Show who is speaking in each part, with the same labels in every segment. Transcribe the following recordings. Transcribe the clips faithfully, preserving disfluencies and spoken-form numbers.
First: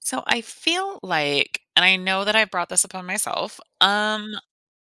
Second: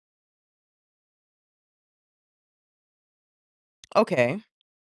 Speaker 1: So I feel like, and I know that I brought this upon myself, um,
Speaker 2: Okay.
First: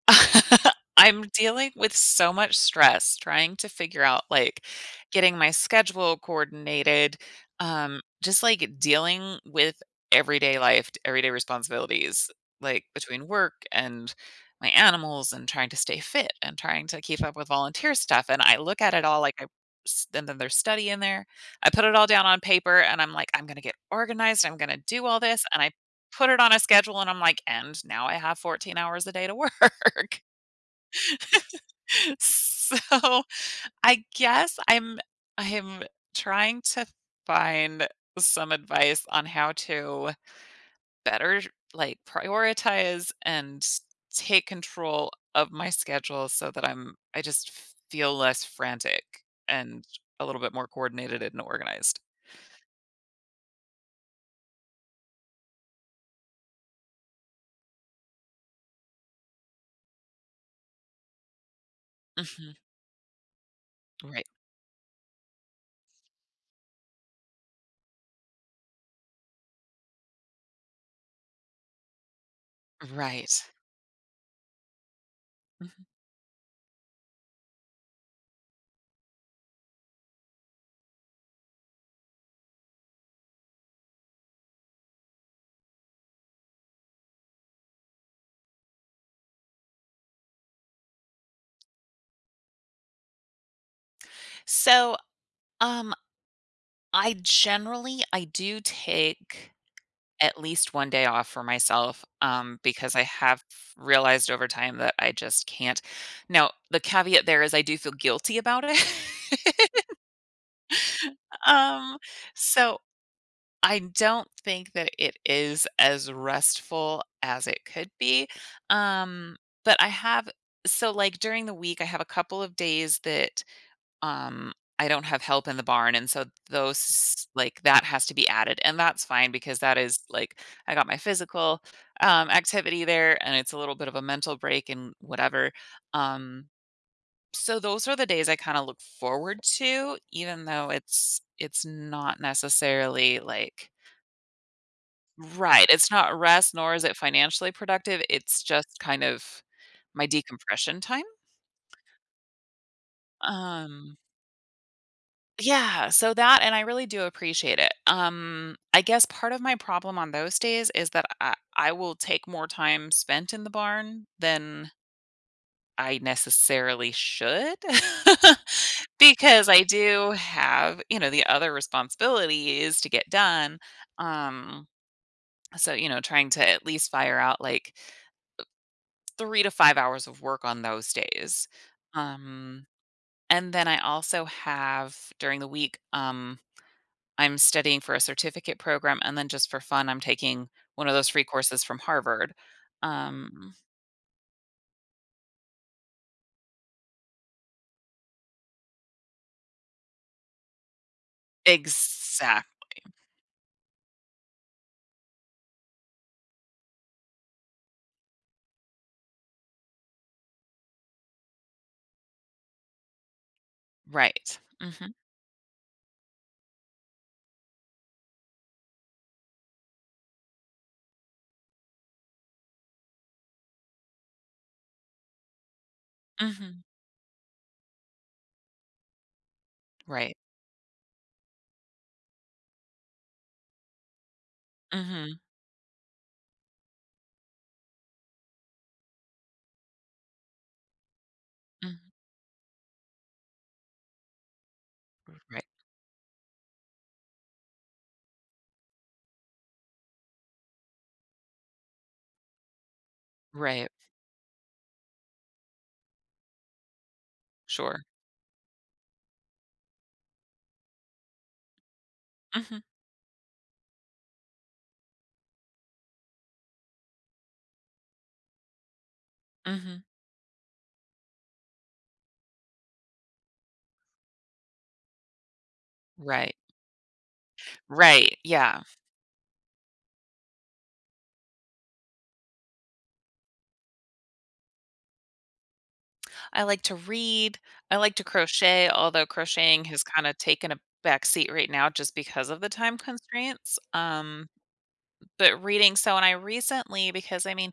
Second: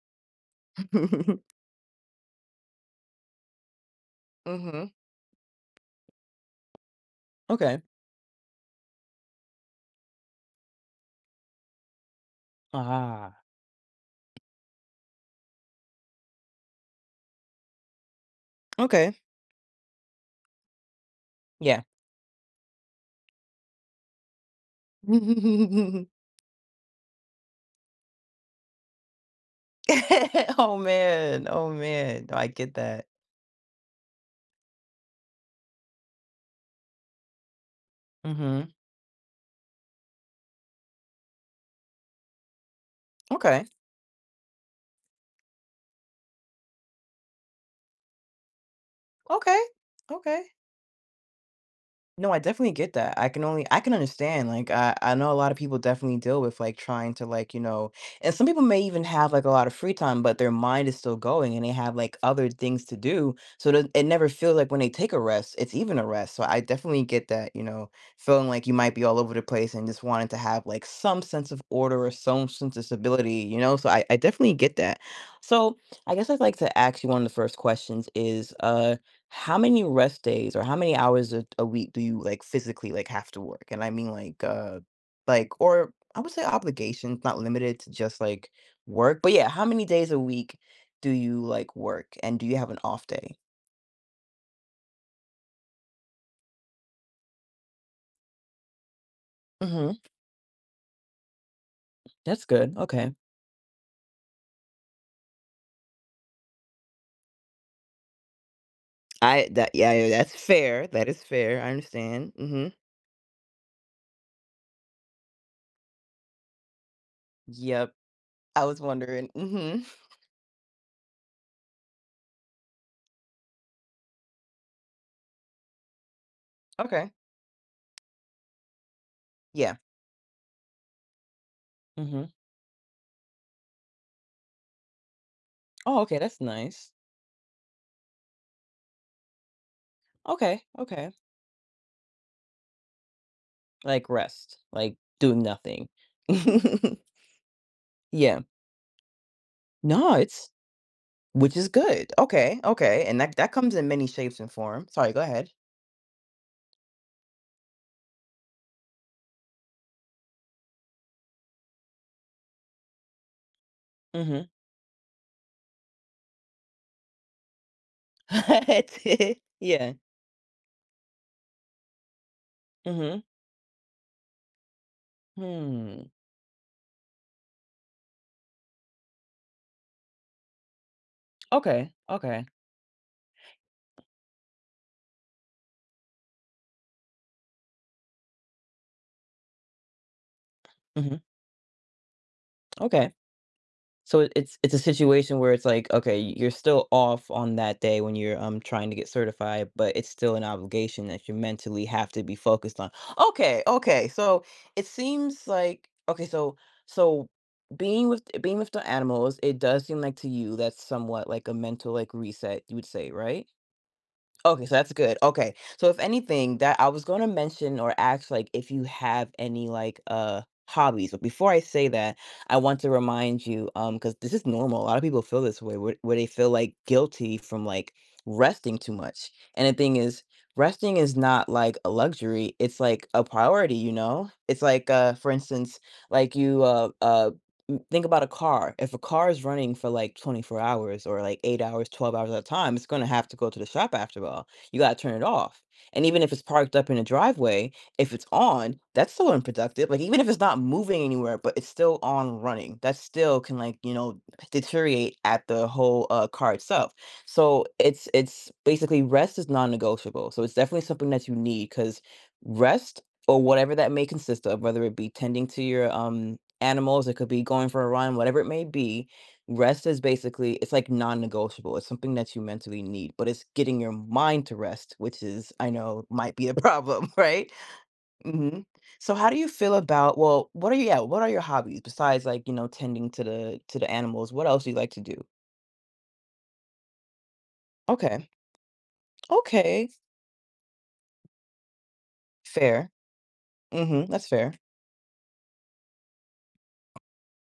Speaker 1: I'm dealing with so much stress trying to figure out, like,
Speaker 2: Mhm.
Speaker 1: getting my schedule coordinated,
Speaker 2: Okay.
Speaker 1: um, just, like, dealing with everyday life, everyday responsibilities, like, between
Speaker 2: Ah.
Speaker 1: work and my animals and trying to stay fit and trying to keep up with volunteer stuff, and I look at it
Speaker 2: Okay.
Speaker 1: all, like, I s and then there's study in there. I
Speaker 2: Yeah.
Speaker 1: put it all down on paper, and I'm like, "I'm gonna get organized. I'm gonna do all this," and I put it on a schedule and I'm like, "And now I have fourteen hours a day to work."
Speaker 2: Oh man. Oh man. No, I get that.
Speaker 1: So, I guess I'm I'm trying to find some
Speaker 2: Mhm.
Speaker 1: advice on how to better, like, prioritize
Speaker 2: Okay.
Speaker 1: and take control of my schedule so that I'm I just feel less frantic
Speaker 2: Okay.
Speaker 1: and a little
Speaker 2: Okay.
Speaker 1: bit more coordinated and organized.
Speaker 2: No, I definitely get that. I can only I can understand, like, I I know a lot of people definitely deal with, like, trying to, like, you know and some people may even have, like, a lot of free time, but their mind is still going, and they have, like, other
Speaker 1: Mhm.
Speaker 2: things to do, so that it
Speaker 1: Right.
Speaker 2: never feels like when they take a rest, it's even a rest, so I definitely get that, you know, feeling like you might be all over the place and just wanting to have, like, some sense of order or some sense of stability,
Speaker 1: Right.
Speaker 2: you know, so I I definitely get that. So,
Speaker 1: Mhm.
Speaker 2: I guess I'd like to ask you one of the first questions is, uh how many rest days or how many hours a a week do you, like, physically, like, have to work? And I mean, like, uh, like or I would say obligations, not limited to just, like, work, but yeah, how many days a week do you, like, work, and do you have an off day?
Speaker 1: So, um, I generally I do take
Speaker 2: Mhm.
Speaker 1: at least one day off for myself,
Speaker 2: That's
Speaker 1: um,
Speaker 2: good,
Speaker 1: because I
Speaker 2: okay.
Speaker 1: have realized over time that I just can't. Now, the caveat there is I do feel guilty about it.
Speaker 2: I that yeah, yeah, that's fair, that is fair, I
Speaker 1: Um,
Speaker 2: understand, mhm.
Speaker 1: so I don't think that it is as restful as it could
Speaker 2: Yep,
Speaker 1: be,
Speaker 2: I was wondering.
Speaker 1: um, but
Speaker 2: Mhm.
Speaker 1: I have so, like, during the week, I have a couple of days that Um, I don't have help in the barn, and so
Speaker 2: Okay.
Speaker 1: those like, that has to be added, and that's fine because
Speaker 2: Yeah.
Speaker 1: that is, like, I got my physical,
Speaker 2: Mhm.
Speaker 1: um, activity there, and it's a little bit of a mental break and whatever.
Speaker 2: Oh, okay, that's
Speaker 1: Um,
Speaker 2: nice.
Speaker 1: so those are the days I kinda look forward to, even
Speaker 2: Okay,
Speaker 1: though
Speaker 2: okay.
Speaker 1: it's it's not necessarily, like,
Speaker 2: Like rest, like doing
Speaker 1: right,
Speaker 2: nothing.
Speaker 1: it's not rest, nor is it financially productive,
Speaker 2: Yeah.
Speaker 1: it's just kind of my
Speaker 2: No, it's
Speaker 1: decompression time.
Speaker 2: which is good. Okay, okay, and that that comes in
Speaker 1: Um
Speaker 2: many shapes and forms. Sorry, go ahead.
Speaker 1: Yeah, so that, and I really do appreciate it. Um, I guess part of my problem on those days is that I, I will take more time spent in the barn
Speaker 2: Mhm.
Speaker 1: than I necessarily should, because I
Speaker 2: Yeah.
Speaker 1: do have, you know, the other responsibilities to get
Speaker 2: Mhm.
Speaker 1: done. Um, so, you know,
Speaker 2: Hmm.
Speaker 1: trying to at least fire out like three to five hours of work on those days.
Speaker 2: Okay. Okay.
Speaker 1: Um, and then I also have during the week, um, I'm studying for a certificate program, and then just for fun, I'm taking one of those
Speaker 2: Mhm.
Speaker 1: free courses from Harvard.
Speaker 2: Okay.
Speaker 1: Um
Speaker 2: So it it's it's a situation where it's like, okay, you're still off on that day when you're um trying to get certified, but it's still an obligation that you mentally have to be
Speaker 1: Exact
Speaker 2: focused on. Okay, okay. So it seems like okay, so so being with being with the animals, it does seem like to you that's somewhat like a mental like reset, you would say, right?
Speaker 1: Right.
Speaker 2: Okay, so that's
Speaker 1: Mhm,
Speaker 2: good. Okay. So if anything that I was going to mention or ask like if you have any like uh hobbies, but before I say that, I want to remind you um cuz this is normal. A lot of people feel this way where, where they feel
Speaker 1: mhm.
Speaker 2: like guilty from like resting too much. And the thing
Speaker 1: Right.
Speaker 2: is resting is not like a luxury, it's like a priority, you know? It's like uh
Speaker 1: Mhm,
Speaker 2: for instance, like you uh uh m- think about a car. If a car is running for like twenty-four hours or like eight
Speaker 1: mhm.
Speaker 2: hours, twelve hours at a time, it's going to have to go to the shop after all. You got to turn it
Speaker 1: Right,
Speaker 2: off. And even if it's parked up in a driveway, if it's on, that's still unproductive. Like even if it's not moving anywhere, but it's still on running, that still can
Speaker 1: right.
Speaker 2: like, you know, deteriorate at the whole uh, car itself. So
Speaker 1: Sure.
Speaker 2: it's it's basically rest is non-negotiable. So it's definitely something that you need because
Speaker 1: Mhm,
Speaker 2: rest or whatever that may consist of, whether it be tending to your um animals, it could be going for a run, whatever it may be.
Speaker 1: mhm.
Speaker 2: Rest is basically it's like non-negotiable. It's something that you mentally need, but it's getting your mind to rest, which is I know
Speaker 1: Right,
Speaker 2: might be a problem, right?
Speaker 1: right, yeah.
Speaker 2: Mhm. So how do you feel about well, what are you yeah, what are your hobbies besides like, you know, tending to the to the animals? What else do you like to do?
Speaker 1: I like to read, I like to
Speaker 2: Okay.
Speaker 1: crochet, although crocheting has
Speaker 2: Okay.
Speaker 1: kinda taken a backseat right now just because of the time
Speaker 2: Fair.
Speaker 1: constraints,
Speaker 2: Mhm. That's
Speaker 1: um,
Speaker 2: fair.
Speaker 1: but reading so and I recently, because, I mean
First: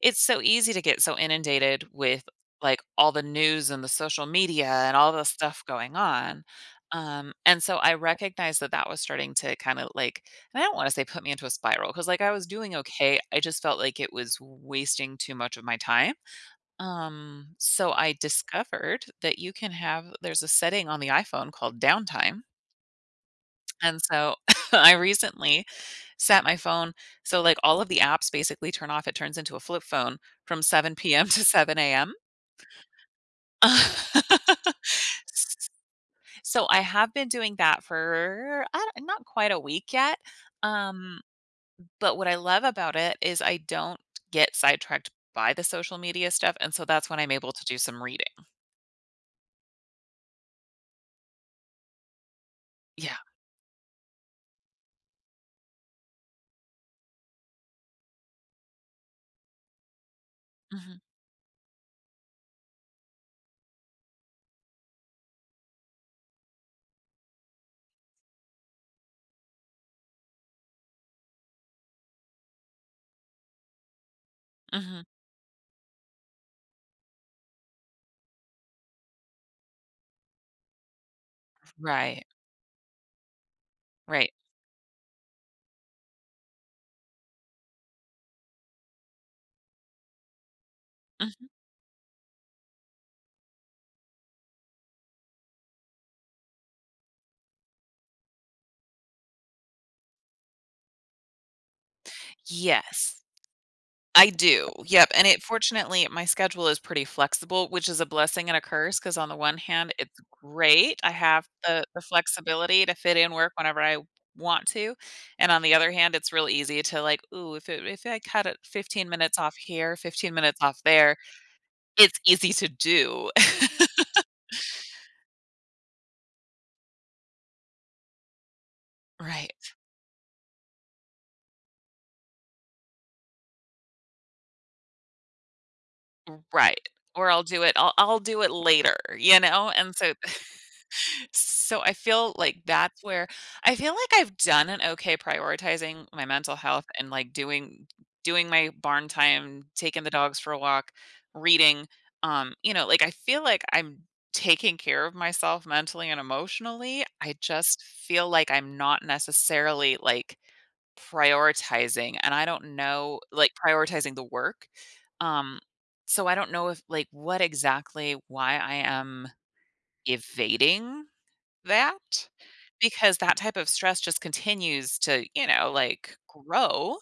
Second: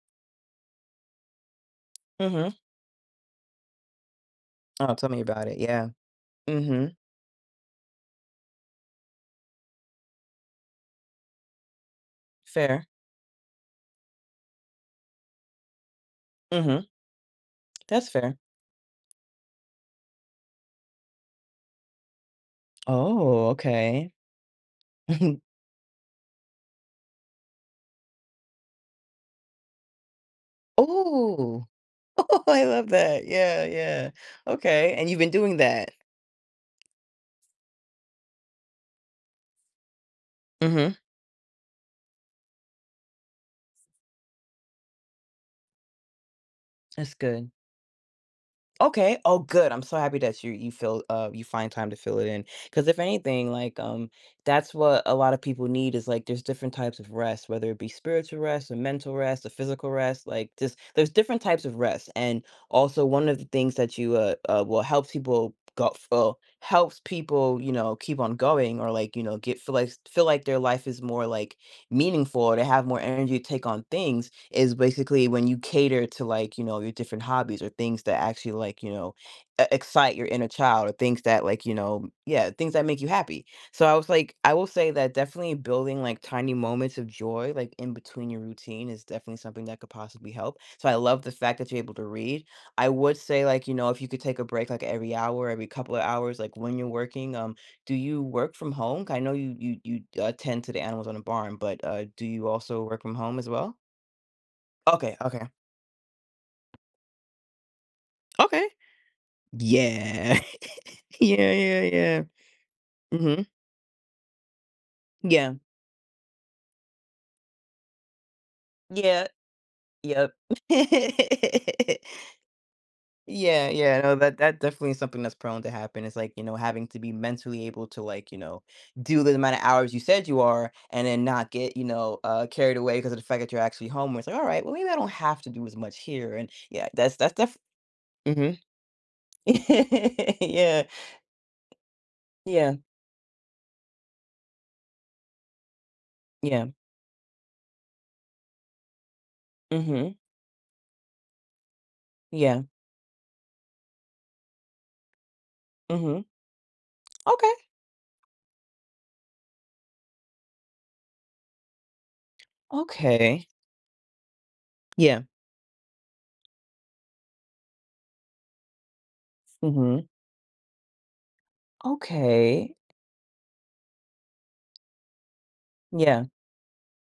Speaker 1: it's so easy to get so inundated with,
Speaker 2: Mhm.
Speaker 1: like, all the news and the social media
Speaker 2: Oh,
Speaker 1: and
Speaker 2: tell
Speaker 1: all
Speaker 2: me
Speaker 1: the
Speaker 2: about it.
Speaker 1: stuff
Speaker 2: Yeah.
Speaker 1: going on,
Speaker 2: Mhm.
Speaker 1: um, and so I recognized that that was starting to kinda, like, and I don't wanna say put me into a spiral because, like, I was doing
Speaker 2: Fair.
Speaker 1: okay, I just felt like it was wasting too much of my time,
Speaker 2: Mhm.
Speaker 1: um, so
Speaker 2: That's
Speaker 1: I
Speaker 2: fair.
Speaker 1: discovered that you can have there's a setting on the iPhone called downtime,
Speaker 2: Oh,
Speaker 1: and
Speaker 2: okay.
Speaker 1: so I recently set my phone so, like, all of the apps basically turn off. It turns into a flip phone from seven p m to
Speaker 2: Oh.
Speaker 1: seven a m.
Speaker 2: Oh, I love that. Yeah, yeah. Okay, and you've been doing that?
Speaker 1: So, I have been doing that for, I don't, not quite a week yet,
Speaker 2: Mhm.
Speaker 1: um, but what I love about it is I don't get sidetracked by the social media stuff, and so that's
Speaker 2: That's
Speaker 1: when I'm
Speaker 2: good.
Speaker 1: able to do some reading.
Speaker 2: Okay. Oh, good. I'm so happy that you you feel, uh, you find time to fill it in. Because if
Speaker 1: Yeah.
Speaker 2: anything, like, um, that's what a lot of people need is, like, there's different types of rest, whether it be spiritual rest or mental rest or physical rest, like, just
Speaker 1: Mhm.
Speaker 2: there's different types of rest, and also one of the things that you, uh, uh, well, helps people go uh, helps people, you know, keep on going or, like, you know, get feel like feel like their life is more, like, meaningful, to have more energy to take on things is
Speaker 1: Mhm.
Speaker 2: basically when you cater to like, you know, your different hobbies or things that actually like, you know, e- excite your inner child or things that like, you know,
Speaker 1: Right.
Speaker 2: yeah, things that make you happy. So I was
Speaker 1: Right.
Speaker 2: like, I will say that definitely building like tiny moments of joy, like in between your routine, is definitely something that could possibly help. So I love the
Speaker 1: Mhm.
Speaker 2: fact that you're able to read. I would say like, you know, if you could take a break like every hour, every couple of hours, like when you're working, um. Do you work from home? I know you you you attend to the animals on the barn, but, uh, do you also work from
Speaker 1: Yes.
Speaker 2: home as well?
Speaker 1: I do, yep,
Speaker 2: Okay,
Speaker 1: and it
Speaker 2: okay.
Speaker 1: fortunately, my schedule is pretty flexible, which is a blessing and a
Speaker 2: Okay.
Speaker 1: curse. Because on the one hand, it's
Speaker 2: Yeah.
Speaker 1: great, I have
Speaker 2: Yeah, yeah,
Speaker 1: the the
Speaker 2: yeah.
Speaker 1: flexibility to fit in
Speaker 2: Mhm.
Speaker 1: work whenever I want to, and
Speaker 2: Yeah.
Speaker 1: on the other hand, it's real easy to like, "Ooh, if it if I cut it fifteen
Speaker 2: Yeah.
Speaker 1: minutes off here,
Speaker 2: Yep.
Speaker 1: fifteen minutes off there," it's easy to do.
Speaker 2: Yeah, yeah, no, that that definitely is something that's prone to happen. It's like, you know, having to be mentally able to, like, you know, do the amount
Speaker 1: Right.
Speaker 2: of hours you said you are and then not get, you know, uh, carried away because of the fact that you're actually home, where it's like, "Alright, well, maybe I don't have to do as much here," and
Speaker 1: Right,
Speaker 2: yeah, that's
Speaker 1: or
Speaker 2: that's
Speaker 1: I'll
Speaker 2: definitely.
Speaker 1: do it I'll I'll do it later, you know, and so
Speaker 2: Yeah,
Speaker 1: so I feel like
Speaker 2: yeah,
Speaker 1: that's where I feel like I've done an okay prioritizing my mental
Speaker 2: yeah.
Speaker 1: health and, like, doing doing my barn time, taking the
Speaker 2: Mhm.
Speaker 1: dogs for a walk, reading, um,
Speaker 2: Yeah.
Speaker 1: you know, like, I feel like I'm taking care of myself mentally and
Speaker 2: Mhm.
Speaker 1: emotionally, I
Speaker 2: Okay.
Speaker 1: just feel like I'm not necessarily, like, prioritizing, and I don't know,
Speaker 2: Okay.
Speaker 1: like, prioritizing the work,
Speaker 2: Yeah.
Speaker 1: um so I don't know if like what exactly why I am
Speaker 2: Mhm.
Speaker 1: evading that,
Speaker 2: Okay.
Speaker 1: because that type of stress just continues to, you know, like,
Speaker 2: Yeah.
Speaker 1: grow.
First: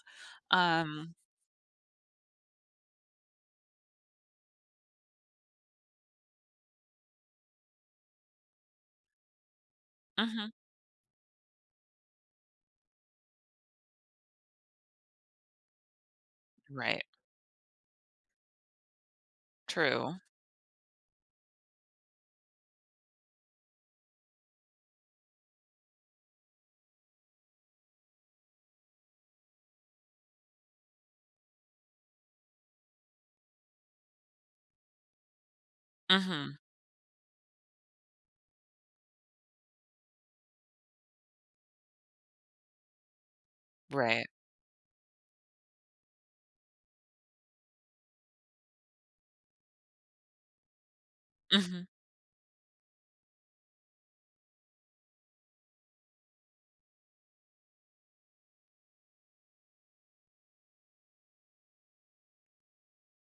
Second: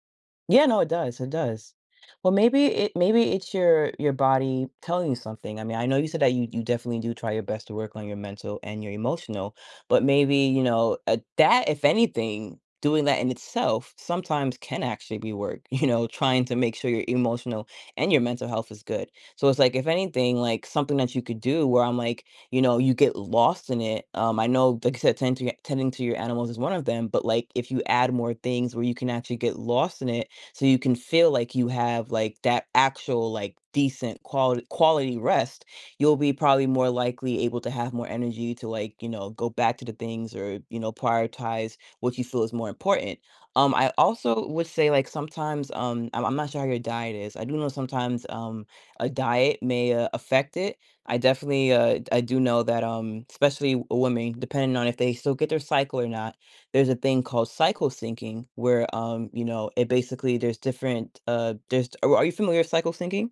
Speaker 2: Yeah, no, it
Speaker 1: Um
Speaker 2: does, it does. Well, maybe it maybe it's your your body telling you something. I mean, I know you said that you you definitely do try your best to work on your mental and your emotional, but maybe,
Speaker 1: mhm,
Speaker 2: you know, uh, that if anything, doing that in itself sometimes can actually be work, you know, trying to make sure
Speaker 1: right.
Speaker 2: your emotional and your mental health is good. So it's like if
Speaker 1: True.
Speaker 2: anything, like something that you could do where I'm like, you know, you get lost in it. Um, I know, like you said, tending to your, tending to your animals is one of them, but like if you add more things where you can actually get lost in it so you can feel like you have like that actual like decent quality quality rest, you'll be
Speaker 1: Mhm.
Speaker 2: probably more likely able to have more energy to like, you know, go back to the things or you know prioritize what you feel is more important. um I
Speaker 1: Right.
Speaker 2: also would say like sometimes um i'm, I'm not sure how your diet is. I do know sometimes um a diet may uh, affect it. I definitely
Speaker 1: Mhm.
Speaker 2: uh I do know that um especially w- women depending on if they still get their cycle or not, there's a thing called cycle syncing where, um, you know, it basically there's different, uh, there's are are you familiar with cycle syncing?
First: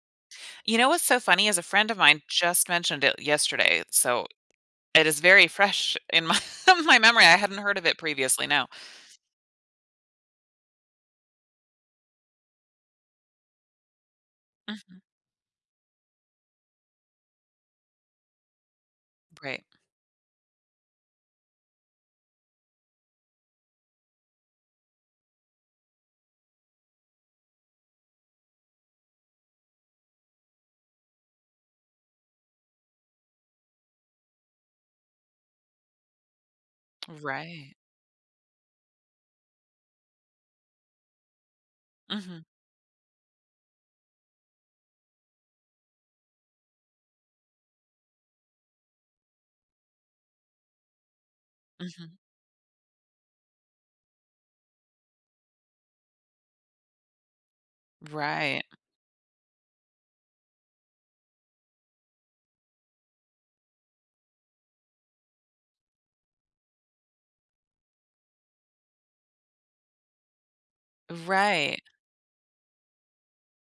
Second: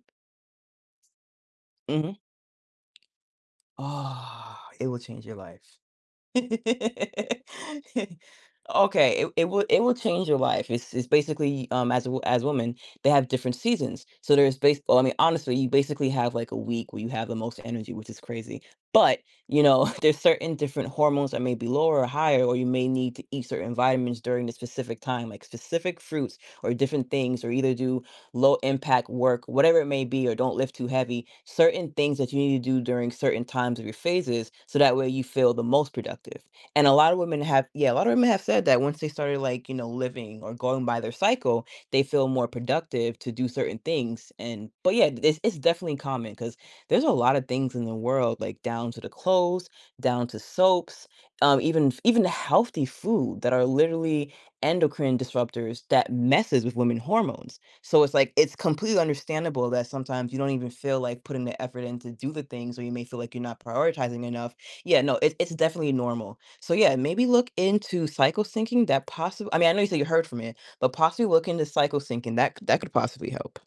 Speaker 1: You know what's so funny is a friend of
Speaker 2: Mhm.
Speaker 1: mine just mentioned it yesterday. So
Speaker 2: Ah, it will
Speaker 1: it is
Speaker 2: change your
Speaker 1: very
Speaker 2: life.
Speaker 1: fresh in my my memory. I hadn't heard of it previously. No.
Speaker 2: Okay, it, it will it will change your life. It's it's basically um as a, wo- as women they have different seasons. So there's base. Well,
Speaker 1: Mhm.
Speaker 2: I mean honestly, you basically have like a week where you have the most energy, which is crazy. But
Speaker 1: Right.
Speaker 2: you know there's certain different hormones that may be lower or higher, or you may need to eat certain vitamins during the specific time, like specific fruits or different things, or either do low impact work, whatever it may be, or don't lift too heavy, certain things that you need to do during certain times of your phases so that way you feel the most productive. And a lot of women have,
Speaker 1: Right.
Speaker 2: yeah, a lot of women have said that once they started like, you know, living or going by their cycle, they feel
Speaker 1: Mhm.
Speaker 2: more productive to do certain things. And, but yeah, it's, it's definitely common because there's a lot of things in the world, like down to the clothes, down to soaps, um, even,
Speaker 1: Mhm.
Speaker 2: even healthy food that are literally endocrine disruptors that messes with women hormones, so it's like it's
Speaker 1: Right.
Speaker 2: completely understandable that sometimes you don't even feel like putting the effort in to do the things, or you may feel like you're not prioritizing enough. Yeah, no, it, it's definitely normal. So yeah, maybe look into cycle syncing. That possible. I mean, I know you said you heard from it, but possibly look into
Speaker 1: Right.
Speaker 2: cycle syncing. That c- that could possibly help.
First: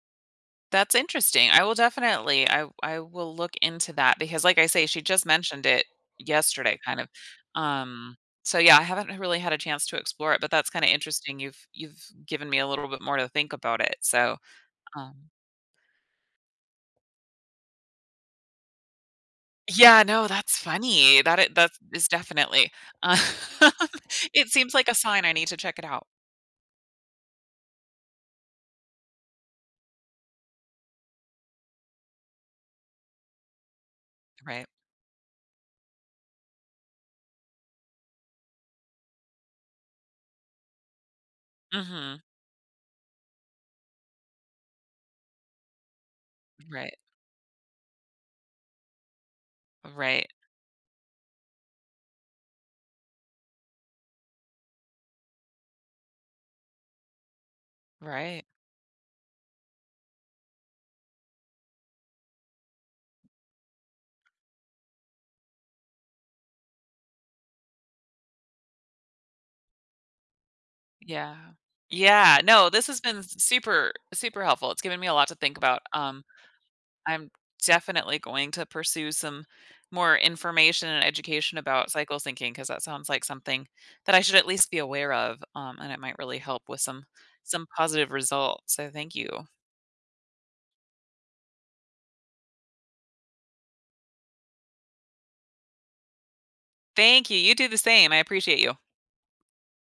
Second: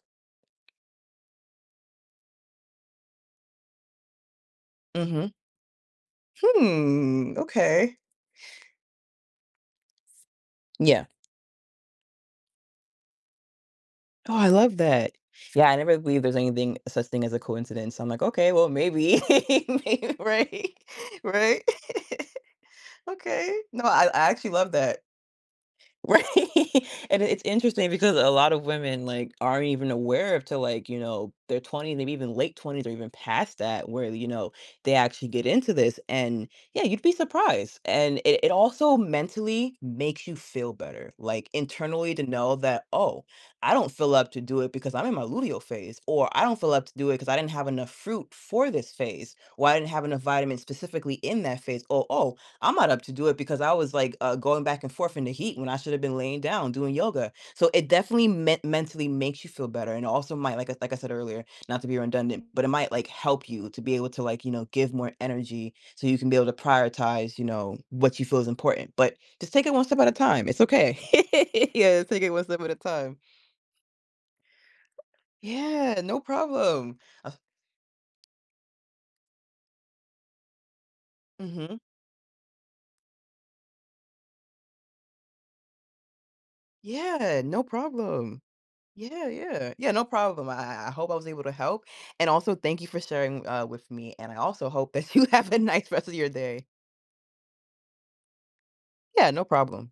Speaker 1: That's interesting. I will definitely I I will look into that because, like I say, she just
Speaker 2: Mm-hmm.
Speaker 1: mentioned it yesterday kind of.
Speaker 2: Hmm. Okay.
Speaker 1: Um, so yeah, I haven't really had a chance to explore it, but that's kind of
Speaker 2: Yeah.
Speaker 1: interesting. You've you've given me a little bit more to think about it. So,
Speaker 2: Oh, I love that.
Speaker 1: um
Speaker 2: Yeah, I never believe there's anything such thing as a coincidence. So I'm like, okay, well, maybe,
Speaker 1: yeah,
Speaker 2: maybe,
Speaker 1: no, that's
Speaker 2: right,
Speaker 1: funny. That it
Speaker 2: right.
Speaker 1: that is definitely, um,
Speaker 2: Okay. No, I, I
Speaker 1: it
Speaker 2: actually love
Speaker 1: seems like a
Speaker 2: that.
Speaker 1: sign I need to check it out.
Speaker 2: Right. And it's interesting because a lot of women like aren't even aware of to like, you know, their twenties, maybe even late twenties or even past that where, you know,
Speaker 1: Right.
Speaker 2: they actually get into this. And yeah, you'd be surprised. And it, it also mentally makes you feel better, like internally
Speaker 1: Mhm.
Speaker 2: to know that, oh, I don't feel up to do it because I'm in my luteal phase, or I don't feel up to
Speaker 1: Right.
Speaker 2: do it because I didn't have enough fruit for this phase, or I didn't have enough
Speaker 1: Right.
Speaker 2: vitamins specifically in that phase. Oh, oh, I'm not up to do it because I was like uh, going back and forth in the heat when I should have been laying down doing yoga. So it definitely
Speaker 1: Right.
Speaker 2: men- mentally makes you feel better, and it also might like I- like I said earlier, not to be redundant, but it might like help you to be able to like you know give more energy so you can be able to prioritize you know what you feel is important. But just take it one step at a time. It's okay.
Speaker 1: Yeah.
Speaker 2: Yeah, take it
Speaker 1: Yeah,
Speaker 2: one step
Speaker 1: no,
Speaker 2: at a
Speaker 1: this has
Speaker 2: time.
Speaker 1: been super super helpful. It's given me a lot to think about.
Speaker 2: Yeah, no
Speaker 1: Um
Speaker 2: problem.
Speaker 1: I'm
Speaker 2: Uh,
Speaker 1: definitely going to pursue some more information and education
Speaker 2: mhm.
Speaker 1: about cycle syncing because that sounds like something that I should at least be aware of, um, and it might really help with some
Speaker 2: Yeah, no
Speaker 1: some positive
Speaker 2: problem.
Speaker 1: results. So thank
Speaker 2: Yeah,
Speaker 1: you,
Speaker 2: yeah. Yeah, no problem. I I hope I was able to help, and also thank you for sharing, uh, with me, and I also hope that you have a nice rest of your day.
Speaker 1: thank you. You do the same. I appreciate you.
Speaker 2: Yeah, no problem.